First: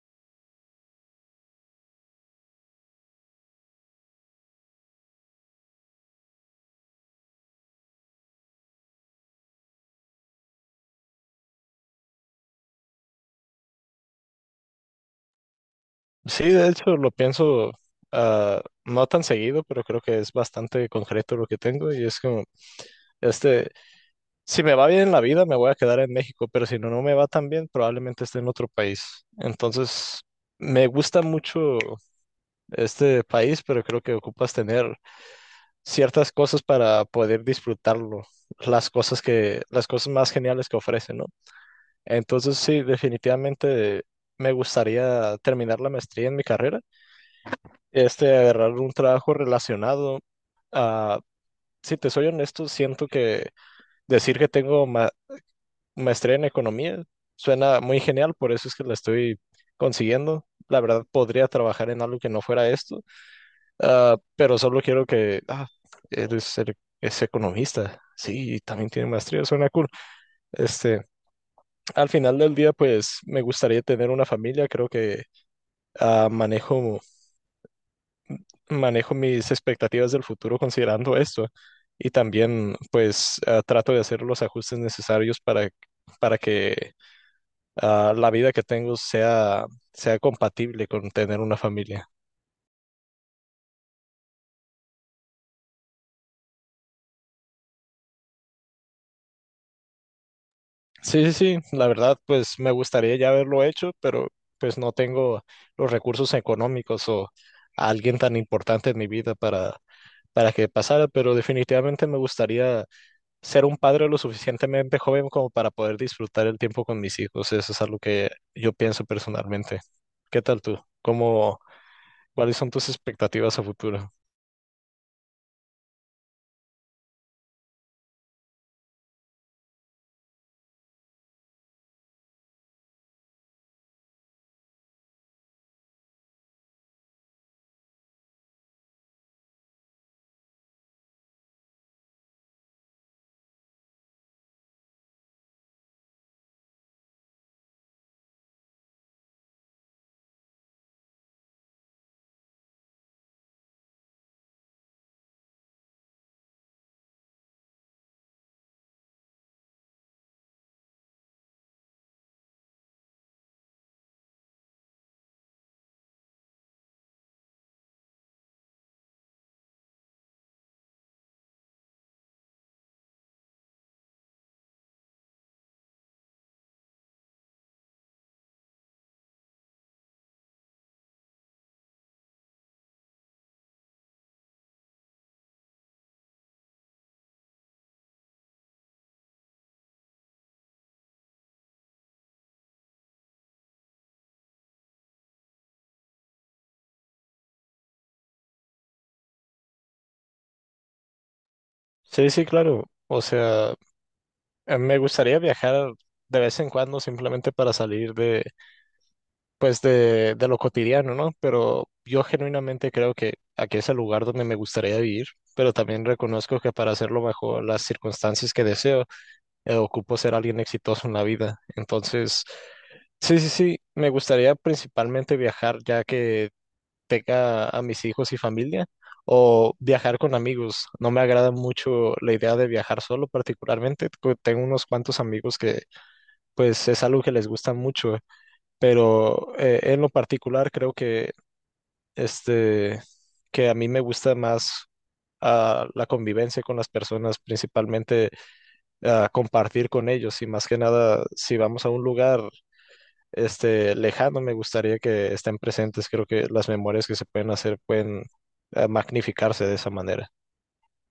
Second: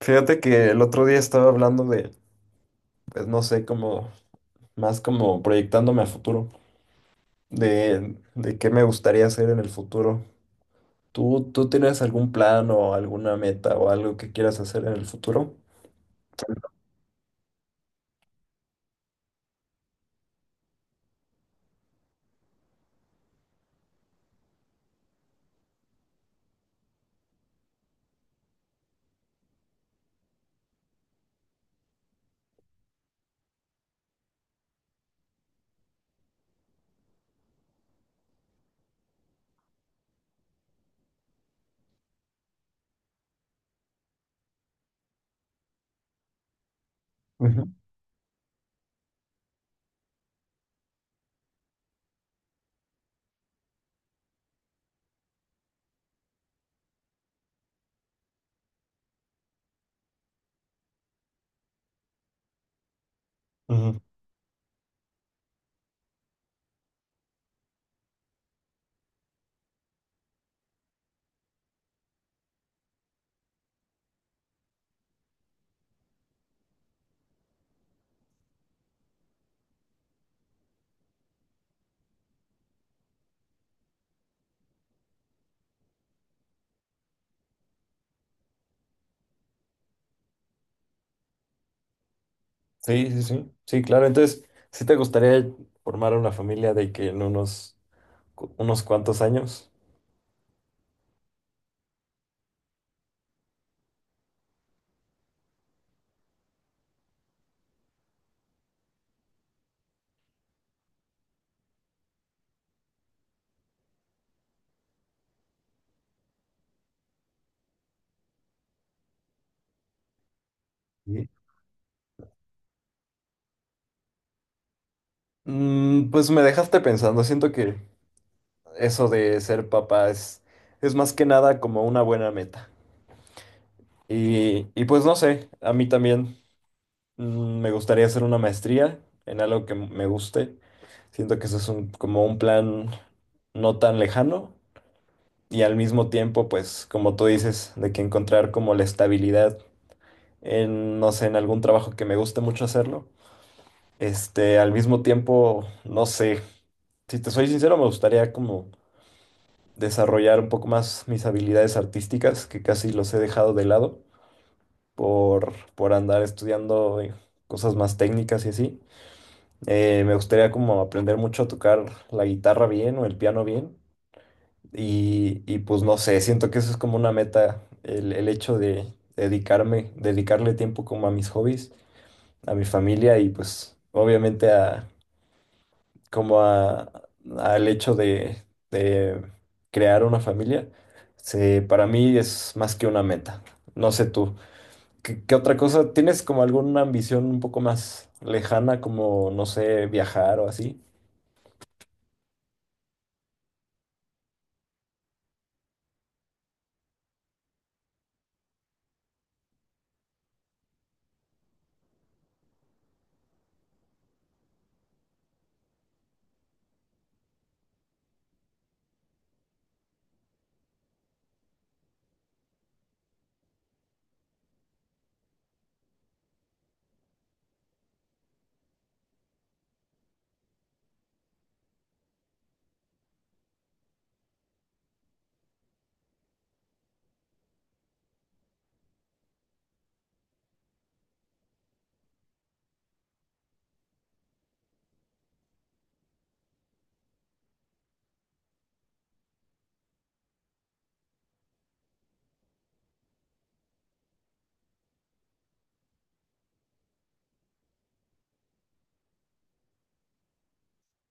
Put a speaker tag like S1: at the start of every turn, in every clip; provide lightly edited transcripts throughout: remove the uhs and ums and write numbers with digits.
S1: Fíjate que el otro día estaba hablando de, pues no sé, como más como proyectándome a futuro, de qué me gustaría hacer en el futuro. ¿Tú tienes algún plan o alguna meta o algo que quieras hacer en el futuro?
S2: Sí, de hecho lo pienso no tan seguido, pero creo que es bastante concreto lo que tengo y es como, este, si me va bien en la vida me voy a quedar en México, pero si no, no me va tan bien, probablemente esté en otro país. Entonces, me gusta mucho este país, pero creo que ocupas tener ciertas cosas para poder disfrutarlo, las cosas más geniales que ofrece, ¿no? Entonces, sí, definitivamente me gustaría terminar la maestría en mi carrera,
S1: Ujú,
S2: agarrar un trabajo relacionado. A Si te soy honesto, siento que decir que tengo maestría en economía suena muy genial, por eso es que la estoy consiguiendo. La verdad, podría trabajar en algo que no fuera esto,
S1: ujú.
S2: pero solo quiero que, eres, es economista. Sí, y también tiene maestría, suena cool. Este, Al final del día, pues me gustaría tener una familia, creo que ah, manejo. manejo mis expectativas del futuro considerando esto y también pues trato de hacer los ajustes necesarios para que la vida que tengo sea, sea compatible con tener una familia.
S1: Sí, sí, sí. Sí, claro. Entonces, ¿sí te gustaría formar una familia de que en unos, unos cuantos años?
S2: Sí, sí, sí, la verdad pues me gustaría ya haberlo hecho, pero pues no tengo los recursos económicos o a alguien tan importante en mi vida para que pasara, pero definitivamente me gustaría ser un padre lo suficientemente joven como para poder disfrutar el tiempo con mis hijos. Eso es algo que yo pienso personalmente. ¿Qué tal tú?
S1: Sí.
S2: ¿Cómo, cuáles son tus expectativas a futuro?
S1: Pues me dejaste pensando. Siento que eso de ser papá es más que nada como una buena meta. Y pues no sé, a mí también me gustaría hacer una maestría en algo que me guste. Siento que ese es un, como un plan no tan lejano y al mismo tiempo, pues como tú dices, de que encontrar como la estabilidad en, no sé, en algún trabajo que me guste mucho hacerlo. Este, al mismo tiempo, no sé, si te soy sincero, me gustaría como desarrollar un poco más mis habilidades artísticas, que casi los he dejado de lado. Por andar estudiando cosas más técnicas y así. Me gustaría como aprender mucho a tocar la guitarra bien o el piano bien. Y pues no sé, siento que eso es como una meta, el hecho de dedicarme, dedicarle tiempo como a mis hobbies, a mi familia y pues obviamente a como a, al hecho de crear una familia. Se, para mí es más que una meta. No sé tú. ¿Qué otra cosa? ¿Tienes como alguna ambición un poco más lejana, como, no sé, viajar o así?
S2: Sí, sí, claro. O sea, me gustaría viajar de vez en cuando simplemente para salir de, pues de lo cotidiano, ¿no? Pero yo genuinamente creo que aquí es el lugar donde me gustaría vivir, pero también reconozco que para hacerlo bajo las circunstancias que deseo, ocupo ser alguien exitoso en la vida. Entonces, sí, sí, sí, me gustaría principalmente viajar ya que tenga a mis hijos y familia o viajar con amigos. No me agrada mucho la idea de viajar solo particularmente. Tengo unos cuantos amigos que pues es algo que les gusta mucho, pero en lo particular creo que este que a mí me gusta más la convivencia con las personas, principalmente a compartir con ellos y más que nada, si vamos a un lugar este lejano, me gustaría que estén presentes. Creo que las memorias que se pueden hacer pueden magnificarse de esa manera.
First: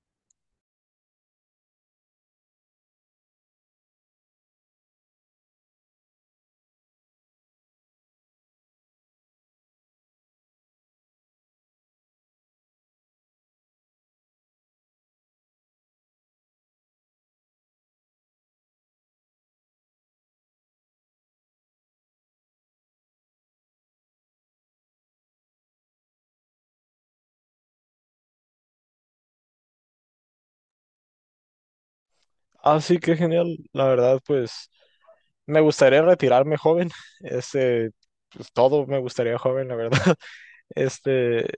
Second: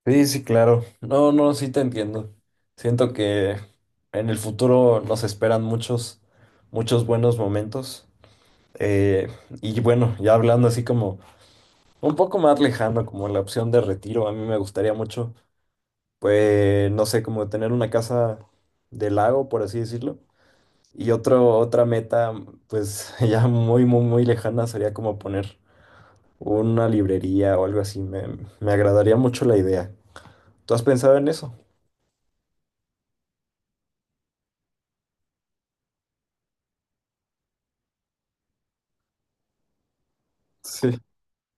S1: Sí, sí, claro. No, no, sí te entiendo. Siento que en el futuro nos esperan muchos, muchos buenos momentos. Eh, y bueno, ya hablando así como un poco más lejano, como la opción de retiro, a mí me gustaría mucho, pues, no sé, como tener una casa de lago, por así decirlo. Y otro, otra meta, pues ya muy, muy, muy lejana sería como poner una librería o algo así. Me agradaría mucho la idea. ¿Tú has pensado en eso?
S2: Ah, sí, qué genial. La verdad, pues me gustaría retirarme joven. Este, pues, todo me gustaría joven, la verdad.
S1: Sí,
S2: Este,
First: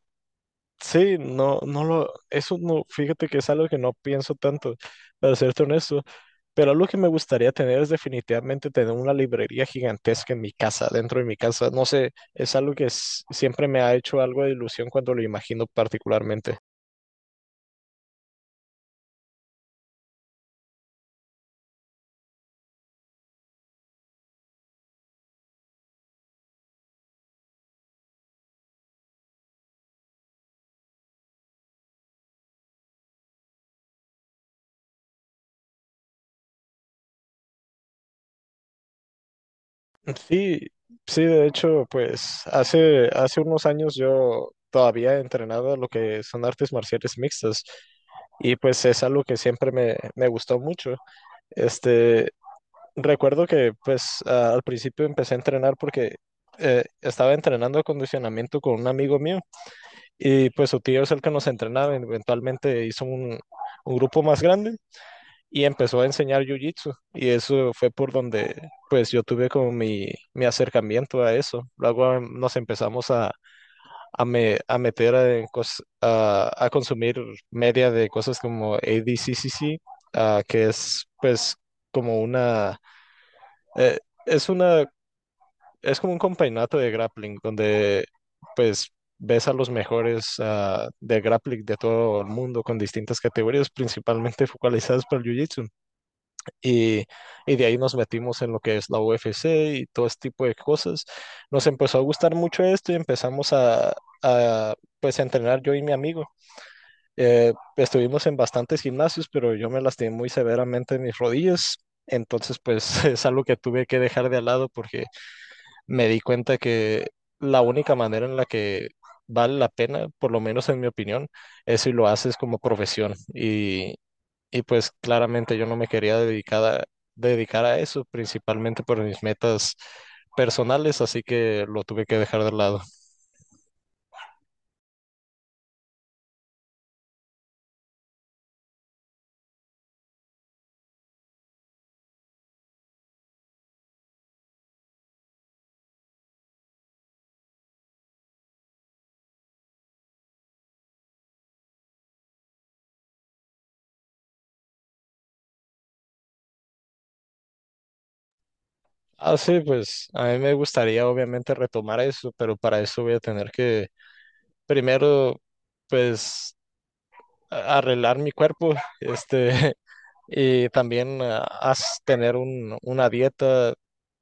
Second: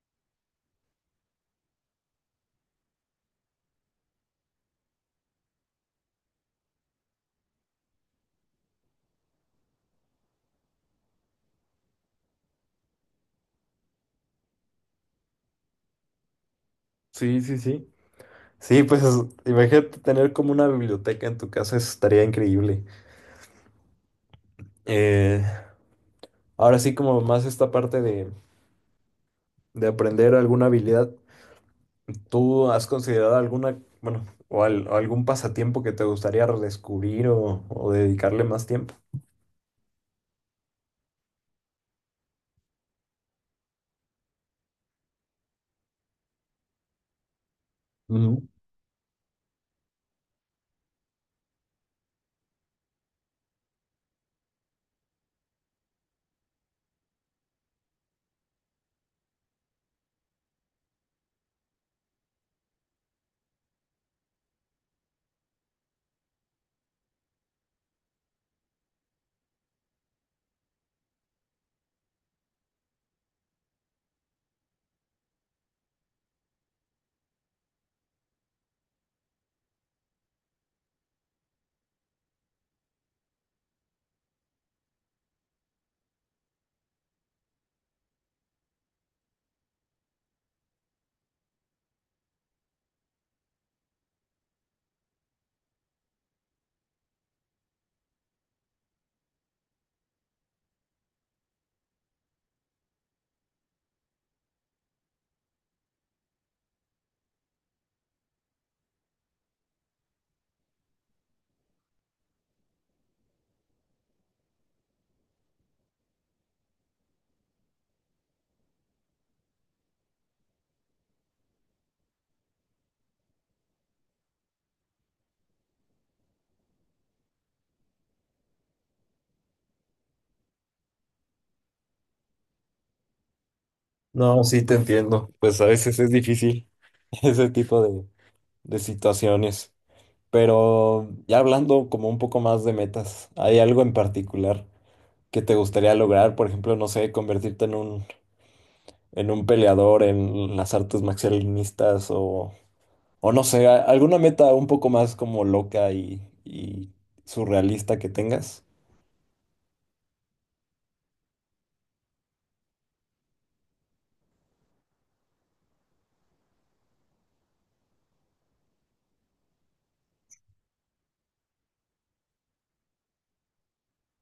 S2: Sí, eso no, fíjate que es algo que no pienso tanto, para serte honesto, pero algo que me gustaría tener es definitivamente tener una librería gigantesca en mi casa, dentro de mi casa, no sé, es algo que siempre me ha hecho algo de ilusión cuando lo imagino particularmente.
S1: sí, sí, sí. Sí, pues imagínate tener como una biblioteca en tu casa, eso estaría increíble. Eh, Ahora sí, como más esta parte de aprender alguna habilidad, ¿tú has considerado alguna, bueno, o, o algún pasatiempo que te gustaría redescubrir o dedicarle más tiempo?
S2: Sí, sí, de hecho, pues hace unos años yo todavía entrenaba lo que son artes marciales mixtas
S1: Ujú.
S2: y pues es algo que siempre me gustó mucho. Este, Recuerdo que pues al principio empecé a entrenar porque estaba entrenando acondicionamiento con un amigo mío y pues su tío es el que nos entrenaba, eventualmente hizo un grupo más grande y empezó a enseñar jiu-jitsu y eso fue por donde pues yo tuve como mi acercamiento a eso. Luego nos empezamos a, a consumir media de cosas como ADCCC, que es pues como una... eh, es una es como un campeonato de grappling donde pues ves a los mejores de grappling de todo el mundo con distintas categorías, principalmente focalizadas por el Jiu-Jitsu. Y, y de ahí nos metimos en lo que es la UFC y todo este tipo de cosas. Nos empezó a gustar mucho esto y empezamos a, pues a entrenar yo y mi amigo. Estuvimos en bastantes gimnasios, pero yo me lastimé muy severamente mis rodillas. Entonces, pues es algo que tuve que dejar de lado porque me di cuenta que la única manera en la que vale la pena, por lo menos en mi opinión, es si lo haces como profesión. Y pues claramente yo no me quería dedicar a, dedicar a eso, principalmente por mis metas personales, así que lo tuve que dejar de lado.
S1: No, sí, te entiendo. Pues a veces es difícil ese tipo de situaciones. Pero ya hablando como un poco más de metas, ¿hay algo en particular que te gustaría lograr? Por ejemplo, no sé, convertirte en un peleador en las artes marcialistas o no sé, alguna meta un poco más como loca y surrealista que tengas.
S2: Ah, sí, pues a mí me gustaría obviamente retomar eso, pero para eso voy a tener que primero, pues, arreglar mi cuerpo, este, y también tener un, una dieta,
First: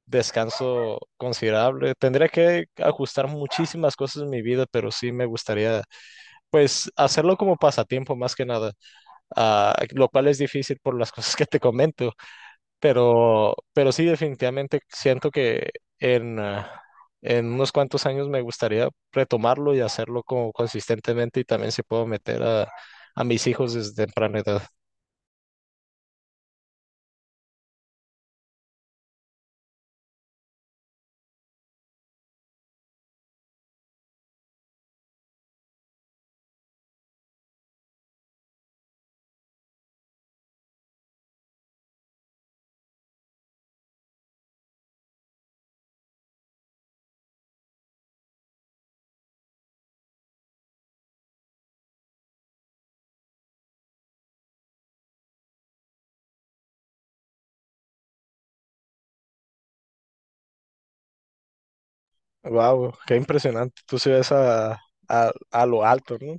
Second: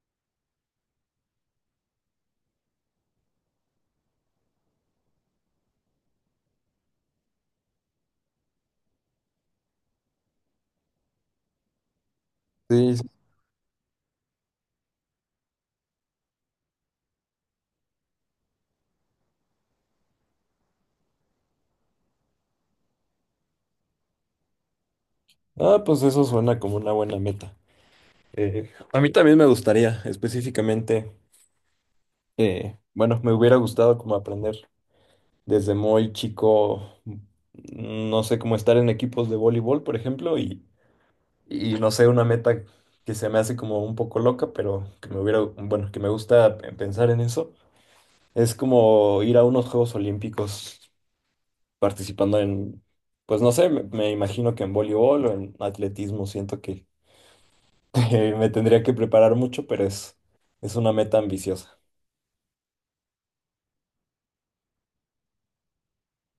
S2: descanso considerable. Tendría que ajustar muchísimas cosas en mi vida, pero sí me gustaría, pues, hacerlo como pasatiempo más que nada, lo cual es difícil por las cosas que te comento.
S1: Sí. Sí.
S2: Pero sí, definitivamente siento que en, ah, en unos cuantos años me gustaría retomarlo y hacerlo como consistentemente y también si puedo meter a mis hijos desde temprana edad.
S1: Ah, pues eso suena como una buena meta. A mí también me gustaría, específicamente, bueno, me hubiera gustado como aprender. Desde muy chico, no sé, cómo estar en equipos de voleibol, por ejemplo, y no sé, una meta que se me hace como un poco loca, pero que me hubiera, bueno, que me gusta pensar en eso, es como ir a unos Juegos Olímpicos participando en, pues no sé, me imagino que en voleibol o en atletismo, siento que que me tendría que preparar mucho, pero es una meta ambiciosa.
S2: Wow, qué impresionante. Tú se ves a, a lo alto, ¿no?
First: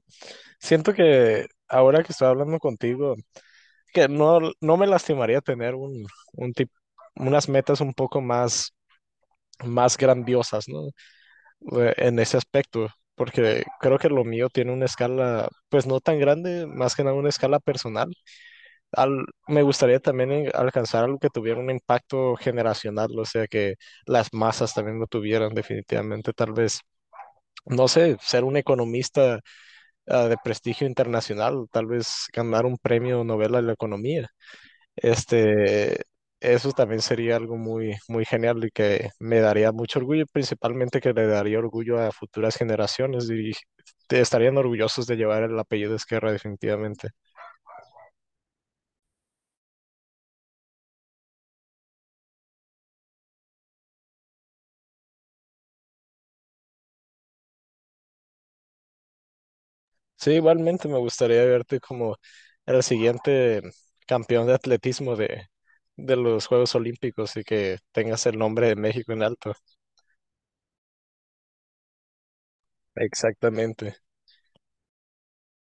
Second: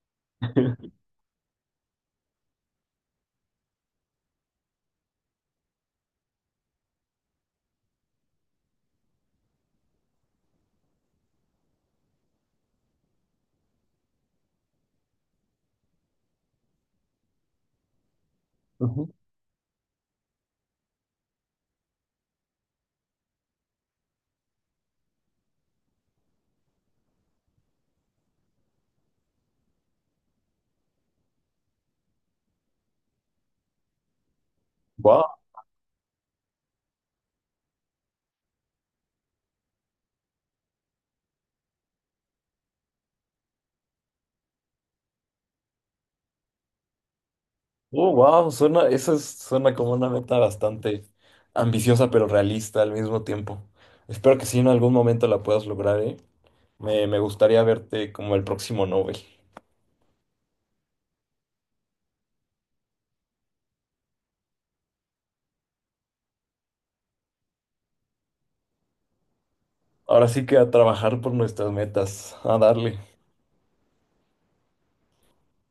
S2: Siento que ahora que estoy hablando contigo, que no, no me lastimaría tener un, un tip- unas metas un poco más, más grandiosas, ¿no? En ese aspecto, porque creo que lo mío tiene una escala, pues no tan grande, más que nada una escala personal. Me gustaría también alcanzar algo que tuviera un impacto generacional, o sea, que las masas también lo tuvieran definitivamente, tal vez. No sé, ser un economista, de prestigio internacional, tal vez ganar un premio Nobel a la economía.
S1: Wow.
S2: Este, Eso también sería algo muy, muy genial y que me daría mucho orgullo, principalmente que le daría orgullo a futuras generaciones y estarían orgullosos de llevar el apellido de Esquerra definitivamente.
S1: Oh, wow, suena, suena como una meta bastante ambiciosa pero realista al mismo tiempo. Espero que sí en algún momento la puedas lograr, ¿eh? Me gustaría verte como el próximo Nobel.
S2: Sí, igualmente me gustaría verte como el siguiente campeón de atletismo de los Juegos Olímpicos y que tengas el nombre de México en alto.
S1: Ahora sí que a trabajar por nuestras metas, a darle.
S2: Exactamente.